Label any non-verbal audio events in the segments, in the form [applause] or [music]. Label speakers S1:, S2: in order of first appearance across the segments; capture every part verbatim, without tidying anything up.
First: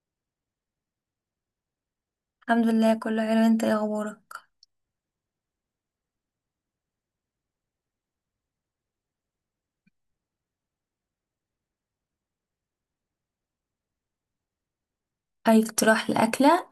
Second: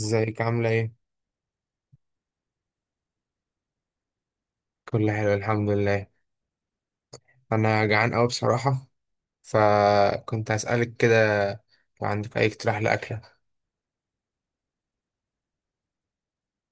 S1: ازيك عاملة ايه؟
S2: الحمد لله كله حلو. انت ايه اخبارك؟
S1: كله حلو الحمد لله. انا جعان اوي بصراحة، فكنت هسألك كده لو عندك اي اقتراح لأكلة.
S2: اي اقتراح لاكله.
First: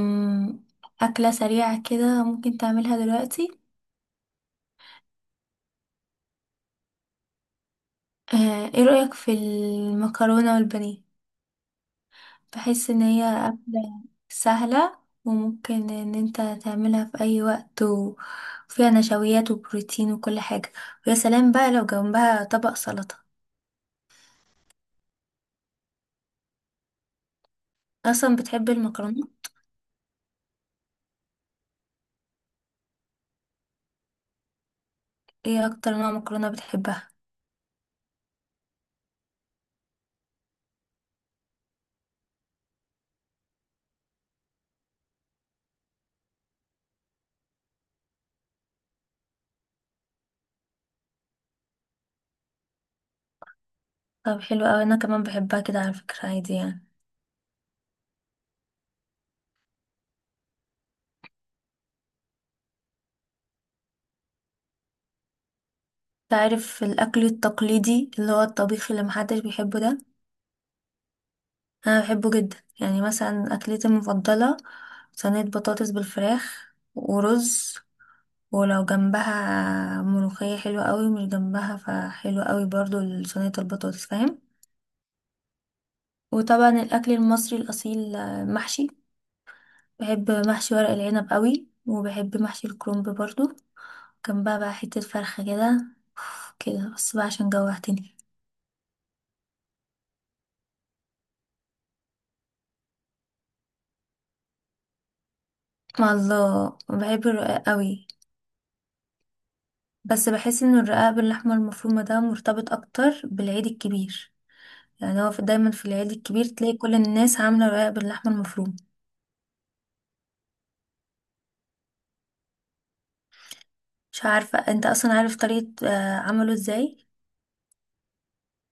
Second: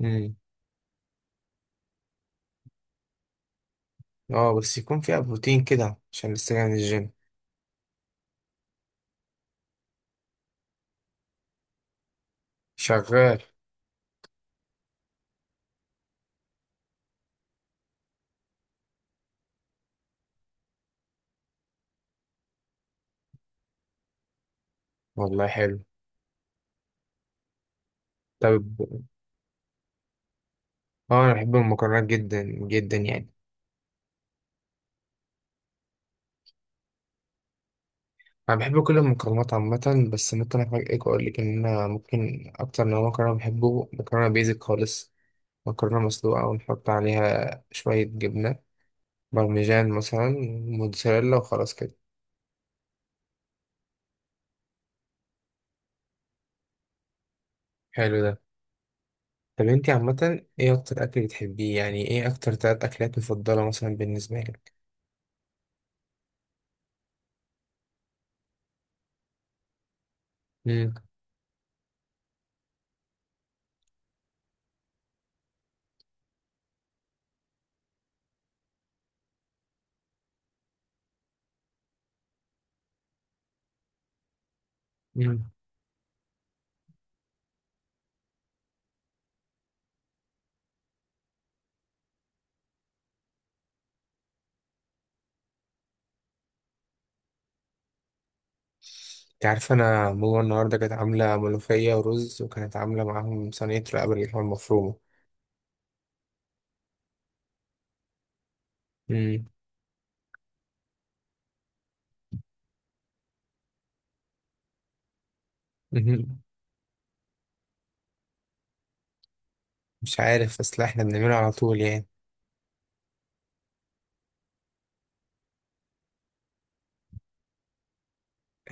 S1: امم.
S2: اكله سريعه كده ممكن تعملها دلوقتي.
S1: اه بس يكون فيها بروتين كده عشان لسه جاي من الجيم.
S2: آه، ايه رايك في المكرونه والبانيه؟ بحس ان هي
S1: شغال.
S2: اكله سهله، وممكن ان انت تعملها في اي وقت، وفيها نشويات وبروتين وكل حاجه. ويا سلام بقى لو جنبها طبق سلطه.
S1: والله حلو.
S2: اصلا
S1: طب،
S2: بتحب المكرونه؟
S1: اه انا بحب المكرونات جدا جدا يعني.
S2: ايه اكتر نوع مكرونه بتحبها؟
S1: انا بحب كل المكرونات عامة، بس ممكن افاجئك واقول لك ان انا ممكن اكتر نوع مكرونة بحبه مكرونة بيزك خالص. مكرونة مسلوقة ونحط عليها شوية جبنة بارميجان مثلا، موتزاريلا وخلاص كده.
S2: طب حلو اوي، انا كمان بحبها كده على فكره عادي يعني.
S1: حلو ده. طب انتي عامة ايه اكتر اكل بتحبيه؟ يعني ايه اكتر تلات اكلات مفضلة مثلا بالنسبة لك؟
S2: تعرف الأكل التقليدي اللي هو الطبيخ اللي محدش بيحبه ده،
S1: امم.
S2: أنا بحبه جدا. يعني مثلا أكلتي المفضلة صينية بطاطس بالفراخ ورز، ولو جنبها ملوخية حلوة قوي، مش جنبها فحلوة قوي برضو صينية البطاطس، فاهم؟
S1: امم.
S2: وطبعا الأكل المصري الأصيل، آه، محشي. بحب محشي ورق العنب قوي، وبحب محشي الكرنب برضو، جنبها بقى حتة فرخة كده. كده بس بقى عشان جوعتني.
S1: انت عارفة، انا ماما النهاردة كانت عاملة ملوخية ورز، وكانت عاملة معاهم صينية رقبة اللحمة المفرومة.
S2: مع الله بحب الرقاق قوي،
S1: امم.
S2: بس بحس ان الرقاق باللحمة المفرومة ده مرتبط اكتر بالعيد الكبير. يعني هو في دايما في العيد
S1: مهم.
S2: الكبير تلاقي كل الناس عاملة رقاق باللحمة المفرومة.
S1: مش عارف، بس لا احنا بنعملها على طول يعني.
S2: مش عارفة انت اصلا عارف طريقة آه، عمله ازاي.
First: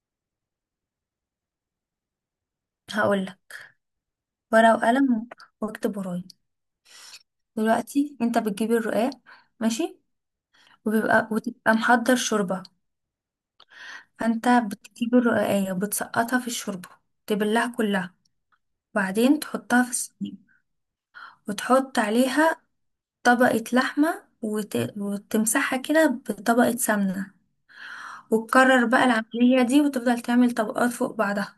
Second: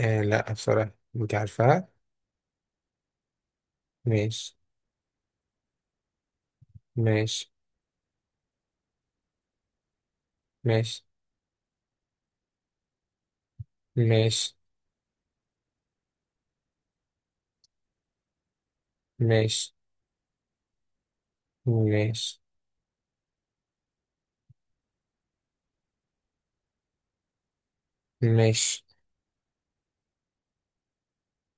S1: آه، لا بصراحة انت عارفاها.
S2: هقولك،
S1: ماشي.
S2: ورقة وقلم، واكتب ورايا.
S1: ماشي.
S2: دلوقتي انت بتجيب الرقاق. ماشي.
S1: ماشي.
S2: وبيبقى وتبقى محضر شوربة. فانت
S1: ماشي.
S2: بتجيب الرقاقية، بتسقطها في الشوربة، تبلها كلها، وبعدين
S1: ماشي.
S2: تحطها في الصينية، وتحط
S1: ماشي.
S2: عليها طبقة لحمة، وت... وتمسحها كده بطبقة سمنة.
S1: ماشي.
S2: وتكرر بقى العملية دي، وتفضل تعمل طبقات فوق بعضها.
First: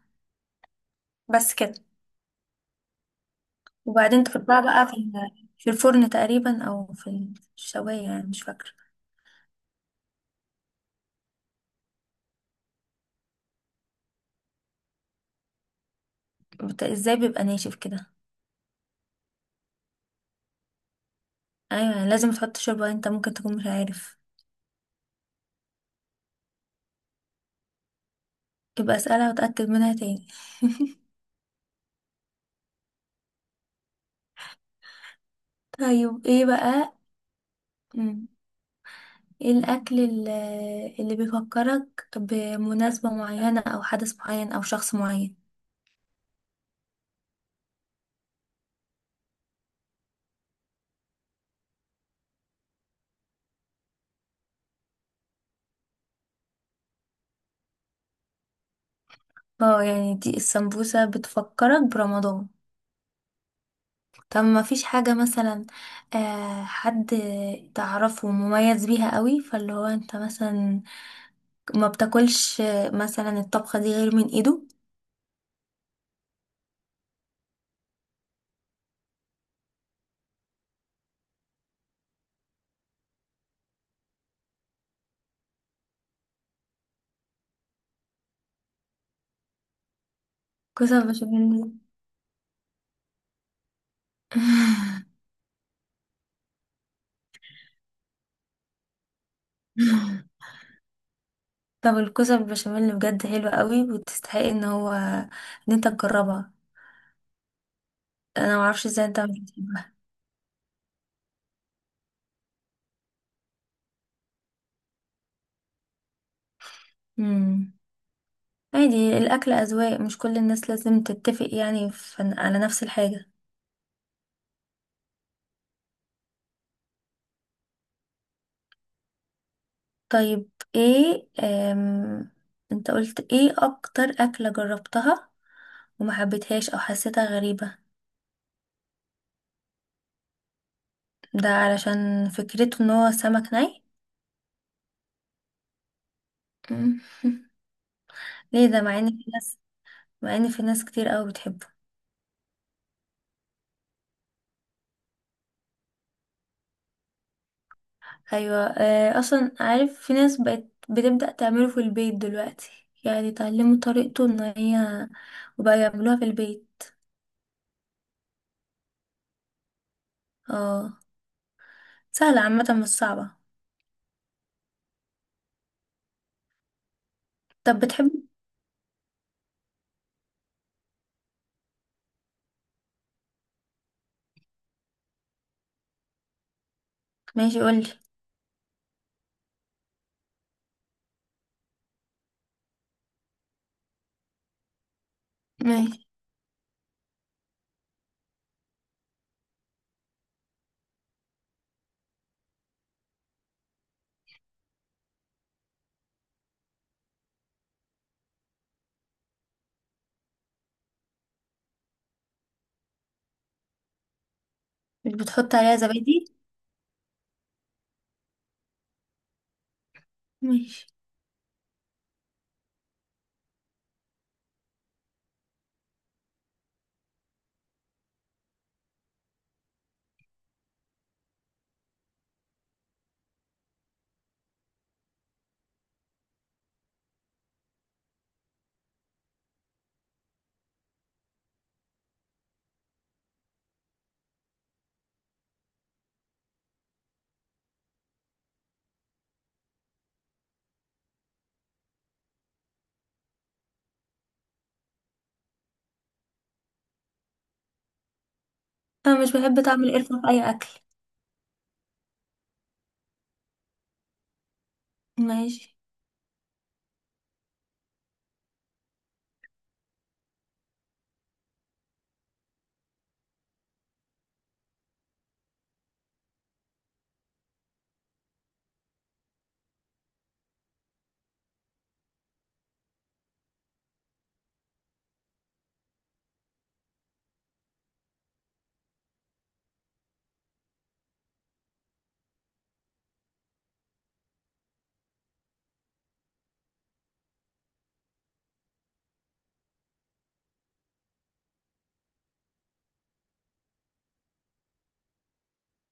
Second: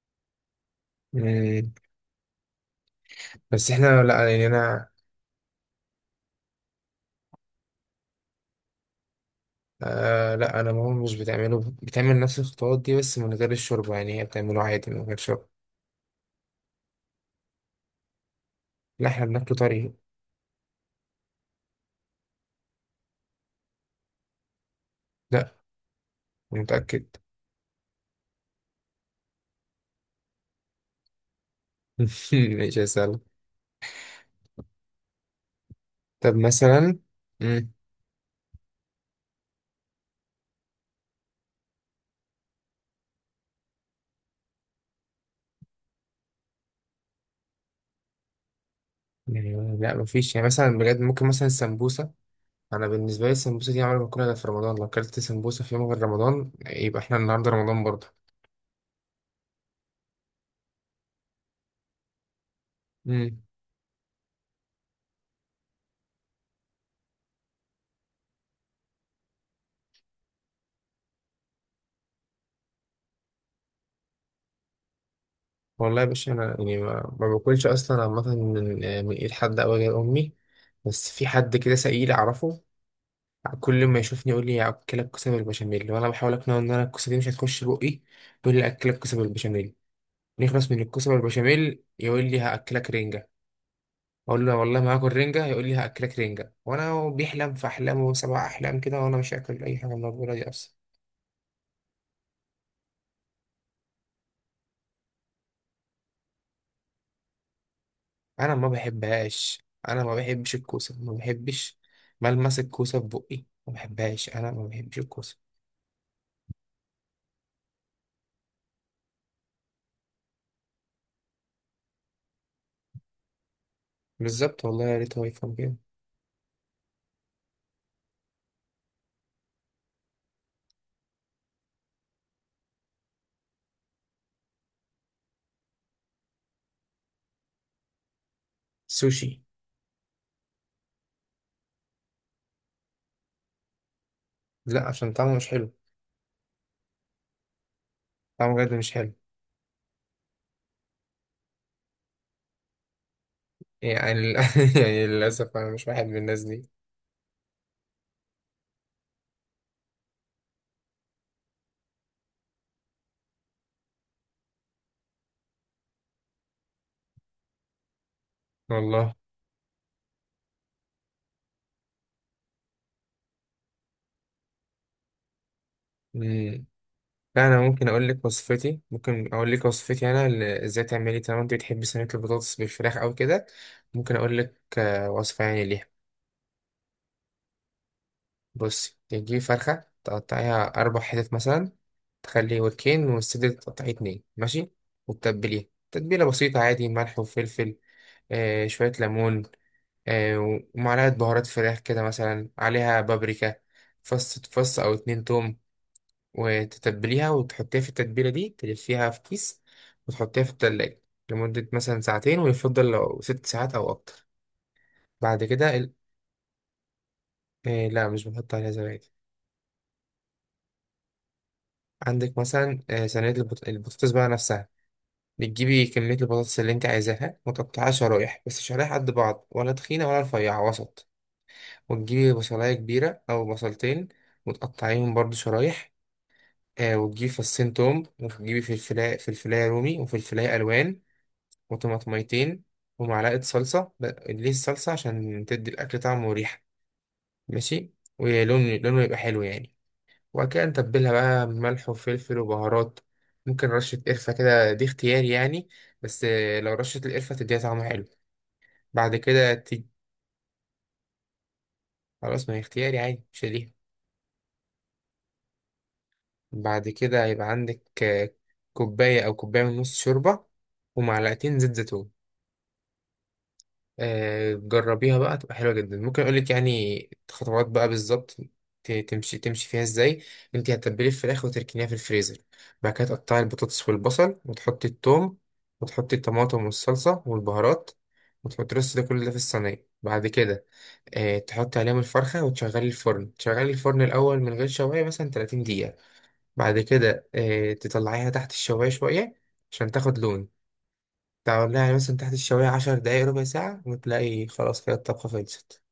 S2: بس
S1: مم.
S2: كده.
S1: بس احنا،
S2: وبعدين
S1: لا يعني
S2: تحطها بقى
S1: انا،
S2: في ال- في الفرن تقريبا، أو في الشواية، يعني مش فاكرة.
S1: آه، لا انا ماما مش بتعمله، بتعمل نفس الخطوات دي بس من غير الشوربه، يعني هي بتعمله عادي من غير شوربه.
S2: بت... ازاي بيبقى ناشف كده؟
S1: لا احنا بناكله طري.
S2: أيوة لازم تحط شوربة، انت ممكن تكون مش عارف.
S1: لا، أنا متاكد.
S2: يبقى اسألها وتأكد منها تاني.
S1: [laughs] مش هسألك.
S2: طيب
S1: طب
S2: ايه بقى.
S1: مثلا. مم.
S2: مم. ايه الأكل ال- اللي بيفكرك بمناسبة معينة أو حدث معين أو شخص معين؟
S1: يعني لا مفيش، يعني مثلا بجد ممكن مثلا السمبوسه. انا بالنسبه لي السمبوسه دي عمري ما باكلها غير في رمضان، لو اكلت سمبوسه في يوم غير رمضان يبقى احنا النهارده رمضان برضه.
S2: اه يعني دي السمبوسة بتفكرك برمضان.
S1: مم.
S2: طب ما فيش حاجة مثلا، آه، حد تعرفه مميز بيها قوي، فاللي هو انت مثلا ما بتاكلش، آه، مثلا الطبخة دي غير من ايده؟
S1: والله يا باشا، انا يعني ما, ما باكلش اصلا عامه من من ايد حد او غير امي. بس في حد كده سئيل اعرفه، كل ما يشوفني يقول لي اكلك كوسه بالبشاميل، وانا بحاول اقنعه ان انا الكوسه دي مش هتخش بقي. يقول لي اكلك كوسه بالبشاميل، نخلص من
S2: كوسة
S1: الكوسه
S2: بشاميل.
S1: بالبشاميل يقول لي هاكلك رنجه. اقول له والله ما هاكل
S2: [laughs]
S1: رنجه، يقول لي هاكلك رنجه، وانا بيحلم في احلامه سبع احلام كده، وانا مش هاكل اي حاجه موجوده دي اصلا.
S2: طب الكوسة بالبشاميل بجد حلوة قوي، وتستحق ان هو ان انت تجربها.
S1: انا
S2: انا
S1: ما
S2: معرفش ازاي انت مش
S1: بحبهاش،
S2: بتحبها.
S1: انا ما بحبش الكوسه ما بحبش. ملمس الكوسه في بقي ما بحبهاش، انا ما بحبش الكوسه.
S2: مم. عادي، الاكل اذواق، مش كل الناس لازم تتفق يعني في على نفس الحاجة.
S1: بالظبط، والله يا ريت هو يفهم كده.
S2: طيب ايه، أم... انت قلت ايه اكتر اكلة جربتها وما حبيتهاش او حسيتها غريبة؟
S1: سوشي.
S2: ده علشان فكرته ان هو سمك ني؟
S1: لا عشان طعمه مش حلو.
S2: مم. [laughs]
S1: طعمه
S2: ليه
S1: بجد
S2: ده،
S1: مش
S2: مع ان
S1: حلو.
S2: في ناس، مع ان في ناس كتير قوي بتحبه.
S1: يعني لل- [laughs] يعني للأسف أنا مش واحد من الناس دي.
S2: ايوه، آه، اصلا عارف في ناس بقت بتبدأ تعمله في البيت دلوقتي، يعني اتعلموا طريقته ان هي وبقى يعملوها في البيت.
S1: والله.
S2: اه، سهلة عامة، مش صعبة.
S1: مم. لا أنا
S2: طب
S1: ممكن أقول
S2: بتحب.
S1: لك وصفتي، ممكن أقول لك وصفتي أنا ل- إزاي تعملي، طالما أنت بتحبي صينية البطاطس بالفراخ أو كده. ممكن أقول لك آه، وصفة يعني ليها.
S2: ماشي قولي.
S1: بصي تجيبي فرخة تقطعيها أربع حتت مثلا، تخلي وركين والصدر تقطعيه اتنين، ماشي. وتتبليه
S2: ماشي.
S1: تتبيلة بسيطة عادي، ملح وفلفل، آه شوية ليمون، آه، ومعلقة بهارات فراخ كده مثلا عليها بابريكا، فص فص أو اتنين توم. وتتبليها وتحطيها في التتبيلة دي، تلفيها في كيس وتحطيها في التلاجة لمدة مثلا ساعتين، ويفضل لو ست ساعات أو أكتر.
S2: مش
S1: بعد
S2: بتحط
S1: كده
S2: عليها
S1: ال...
S2: زبادي؟
S1: آه لا مش بنحط عليها زبادي.
S2: ماشي.
S1: عندك مثلا آه، صينية البط... البطاطس بقى نفسها. بتجيبي كمية البطاطس اللي انت عايزاها وتقطعها شرايح، بس شرايح قد بعض، ولا تخينة ولا رفيعة، وسط. وتجيبي بصلاية كبيرة أو بصلتين، وتقطعيهم برضو شرايح. آه، وتجيبي فصين توم، وتجيبي فلفلاية، فلفلاية رومي وفلفلاية ألوان، وطماطميتين، ومعلقة صلصة. ب- ليه الصلصة؟ عشان تدي الأكل طعم وريحة، ماشي، ولون، لونه يبقى حلو يعني. وبعد كده نتبلها بقى بملح وفلفل وبهارات. ممكن رشة قرفة كده، دي اختياري يعني، بس آه، لو رشة القرفة تديها طعم حلو. بعد
S2: انا مش
S1: كده
S2: بحب طعم
S1: ت-
S2: القرفة في اي اكل.
S1: خلاص، ما هي اختياري عادي مش ليها.
S2: ماشي.
S1: بعد كده هيبقى عندك آه، كوباية أو كوباية ونص شوربة، ومعلقتين زيت زيتون. آه، جربيها بقى تبقى حلوة جدا. ممكن اقول لك يعني خطوات بقى بالظبط ت- تمشي تمشي فيها ازاي. انت هتتبلي الفراخ وتركنيها في الفريزر، بعد كده تقطعي البطاطس والبصل، وتحطي الثوم، وتحطي الطماطم والصلصة والبهارات، وتحطي الرز، ده كله ده في الصينية. بعد كده آه، تحطي عليهم الفرخة وتشغلي الفرن، تشغلي الفرن الأول من غير شواية مثلا تلاتين دقيقة. بعد كده آه، تطلعيها تحت الشواية شوية عشان تاخد لون. تعمل لها يعني مثلا تحت الشواية عشر دقايق ربع ساعة، وتلاقي خلاص كده الطبخة خلصت.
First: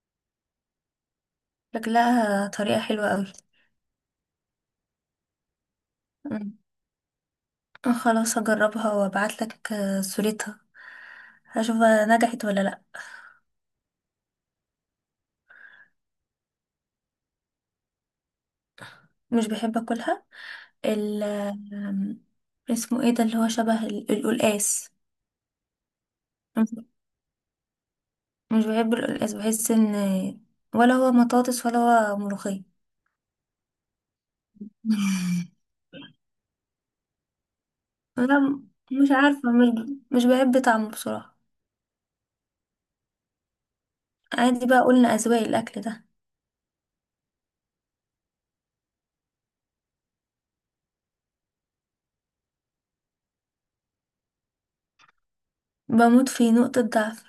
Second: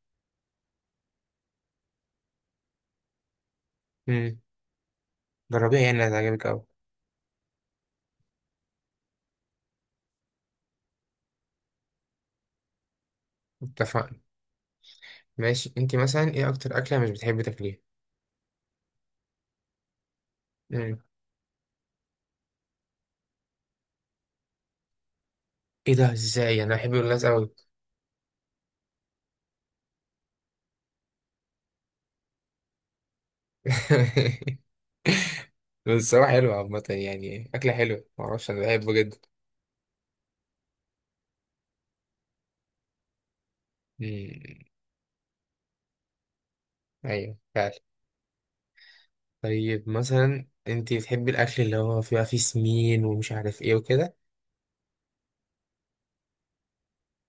S2: شكلها طريقة حلوة قوي.
S1: امم. جربيها يعني هتعجبك
S2: أمم.
S1: أوي.
S2: خلاص هجربها وابعت لك صورتها، هشوف بقى نجحت ولا لا.
S1: اتفقنا. ماشي، انتي مثلا ايه أكتر أكلة مش بتحبي تاكليها؟
S2: مش بحب اكلها،
S1: امم.
S2: ال آم، اسمه ايه ده اللي هو شبه ال- القلقاس.
S1: ايه ده؟ ازاي
S2: مش
S1: أنا بحب الناس أوي!
S2: مش بحب القلقاس، بحس ان ولا هو مطاطس ولا هو ملوخية.
S1: [laughs]
S2: [laughs]
S1: بس هو حلو عامة يعني، أكلة حلوة
S2: لا،
S1: معرفش، أنا
S2: م-
S1: بحبه
S2: مش
S1: جدا.
S2: عارفة، مش ب- مش بحب طعمه بصراحة. عادي
S1: امم.
S2: بقى، قلنا أذواق الأكل ده.
S1: أيوه فعلا. طيب مثلا انتي بتحبي الأكل اللي هو فيها فيه سمين ومش عارف ايه وكده؟
S2: بموت في، نقطة ضعف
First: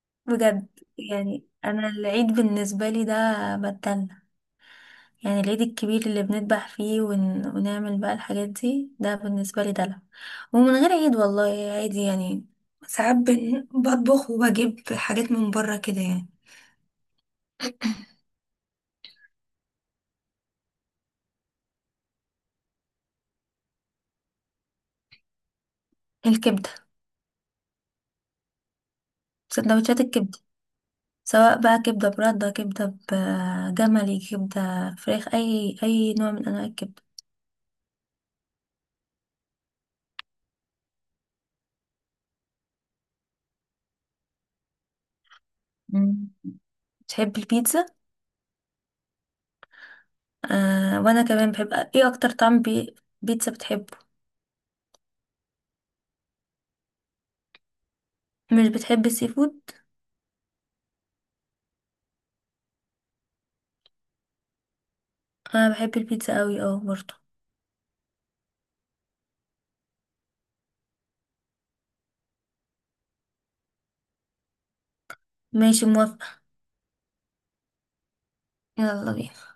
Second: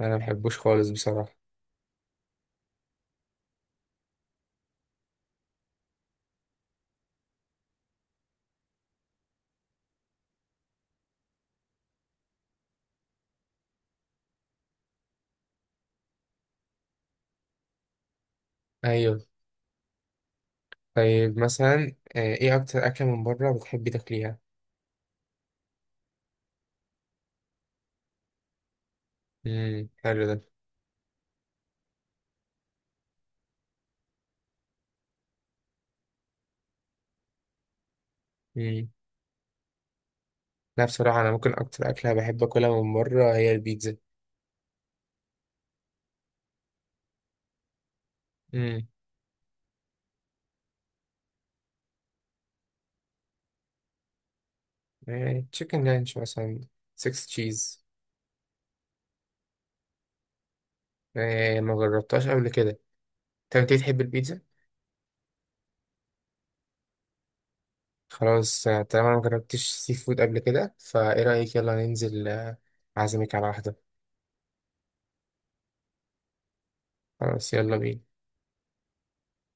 S1: أنا مبحبوش
S2: بجد.
S1: خالص بصراحة.
S2: يعني انا العيد بالنسبه لي ده بتدلع، يعني العيد الكبير اللي بنذبح فيه ون... ونعمل بقى الحاجات دي، ده بالنسبه لي دلع. ومن غير عيد والله عادي يعني، ساعات بن- بطبخ وبجيب حاجات من بره كده يعني.
S1: أيوه. طيب مثلا آه، ايه أكتر أكلة من بره بتحبي تاكليها؟
S2: الكبده.
S1: امم،
S2: سندوتشات
S1: حلو ده.
S2: الكبده، سواء بقى كبده برده، كبده بجملي، كبده فراخ، اي اي نوع من انواع الكبده.
S1: امم. لا بصراحة، أنا ممكن أكتر أكلة بحب أكلها من بره هي البيتزا.
S2: مم. بتحب البيتزا؟
S1: امم.
S2: آه، وانا كمان بحب. ايه اكتر طعم بي... بيتزا بتحبه؟
S1: تشيكن لانش مثلا، سكس تشيز.
S2: مش بتحب السي فود؟
S1: ما جربتهاش قبل كده. طب أنت بتحب البيتزا؟
S2: انا بحب البيتزا قوي اه برضه.
S1: خلاص آه، طالما أنا مجربتش سي فود قبل كده، فإيه رأيك؟ يلا ننزل آه، أعزمك على واحدة.
S2: ماشي موافقة.
S1: خلاص يلا بينا.
S2: يلا بينا.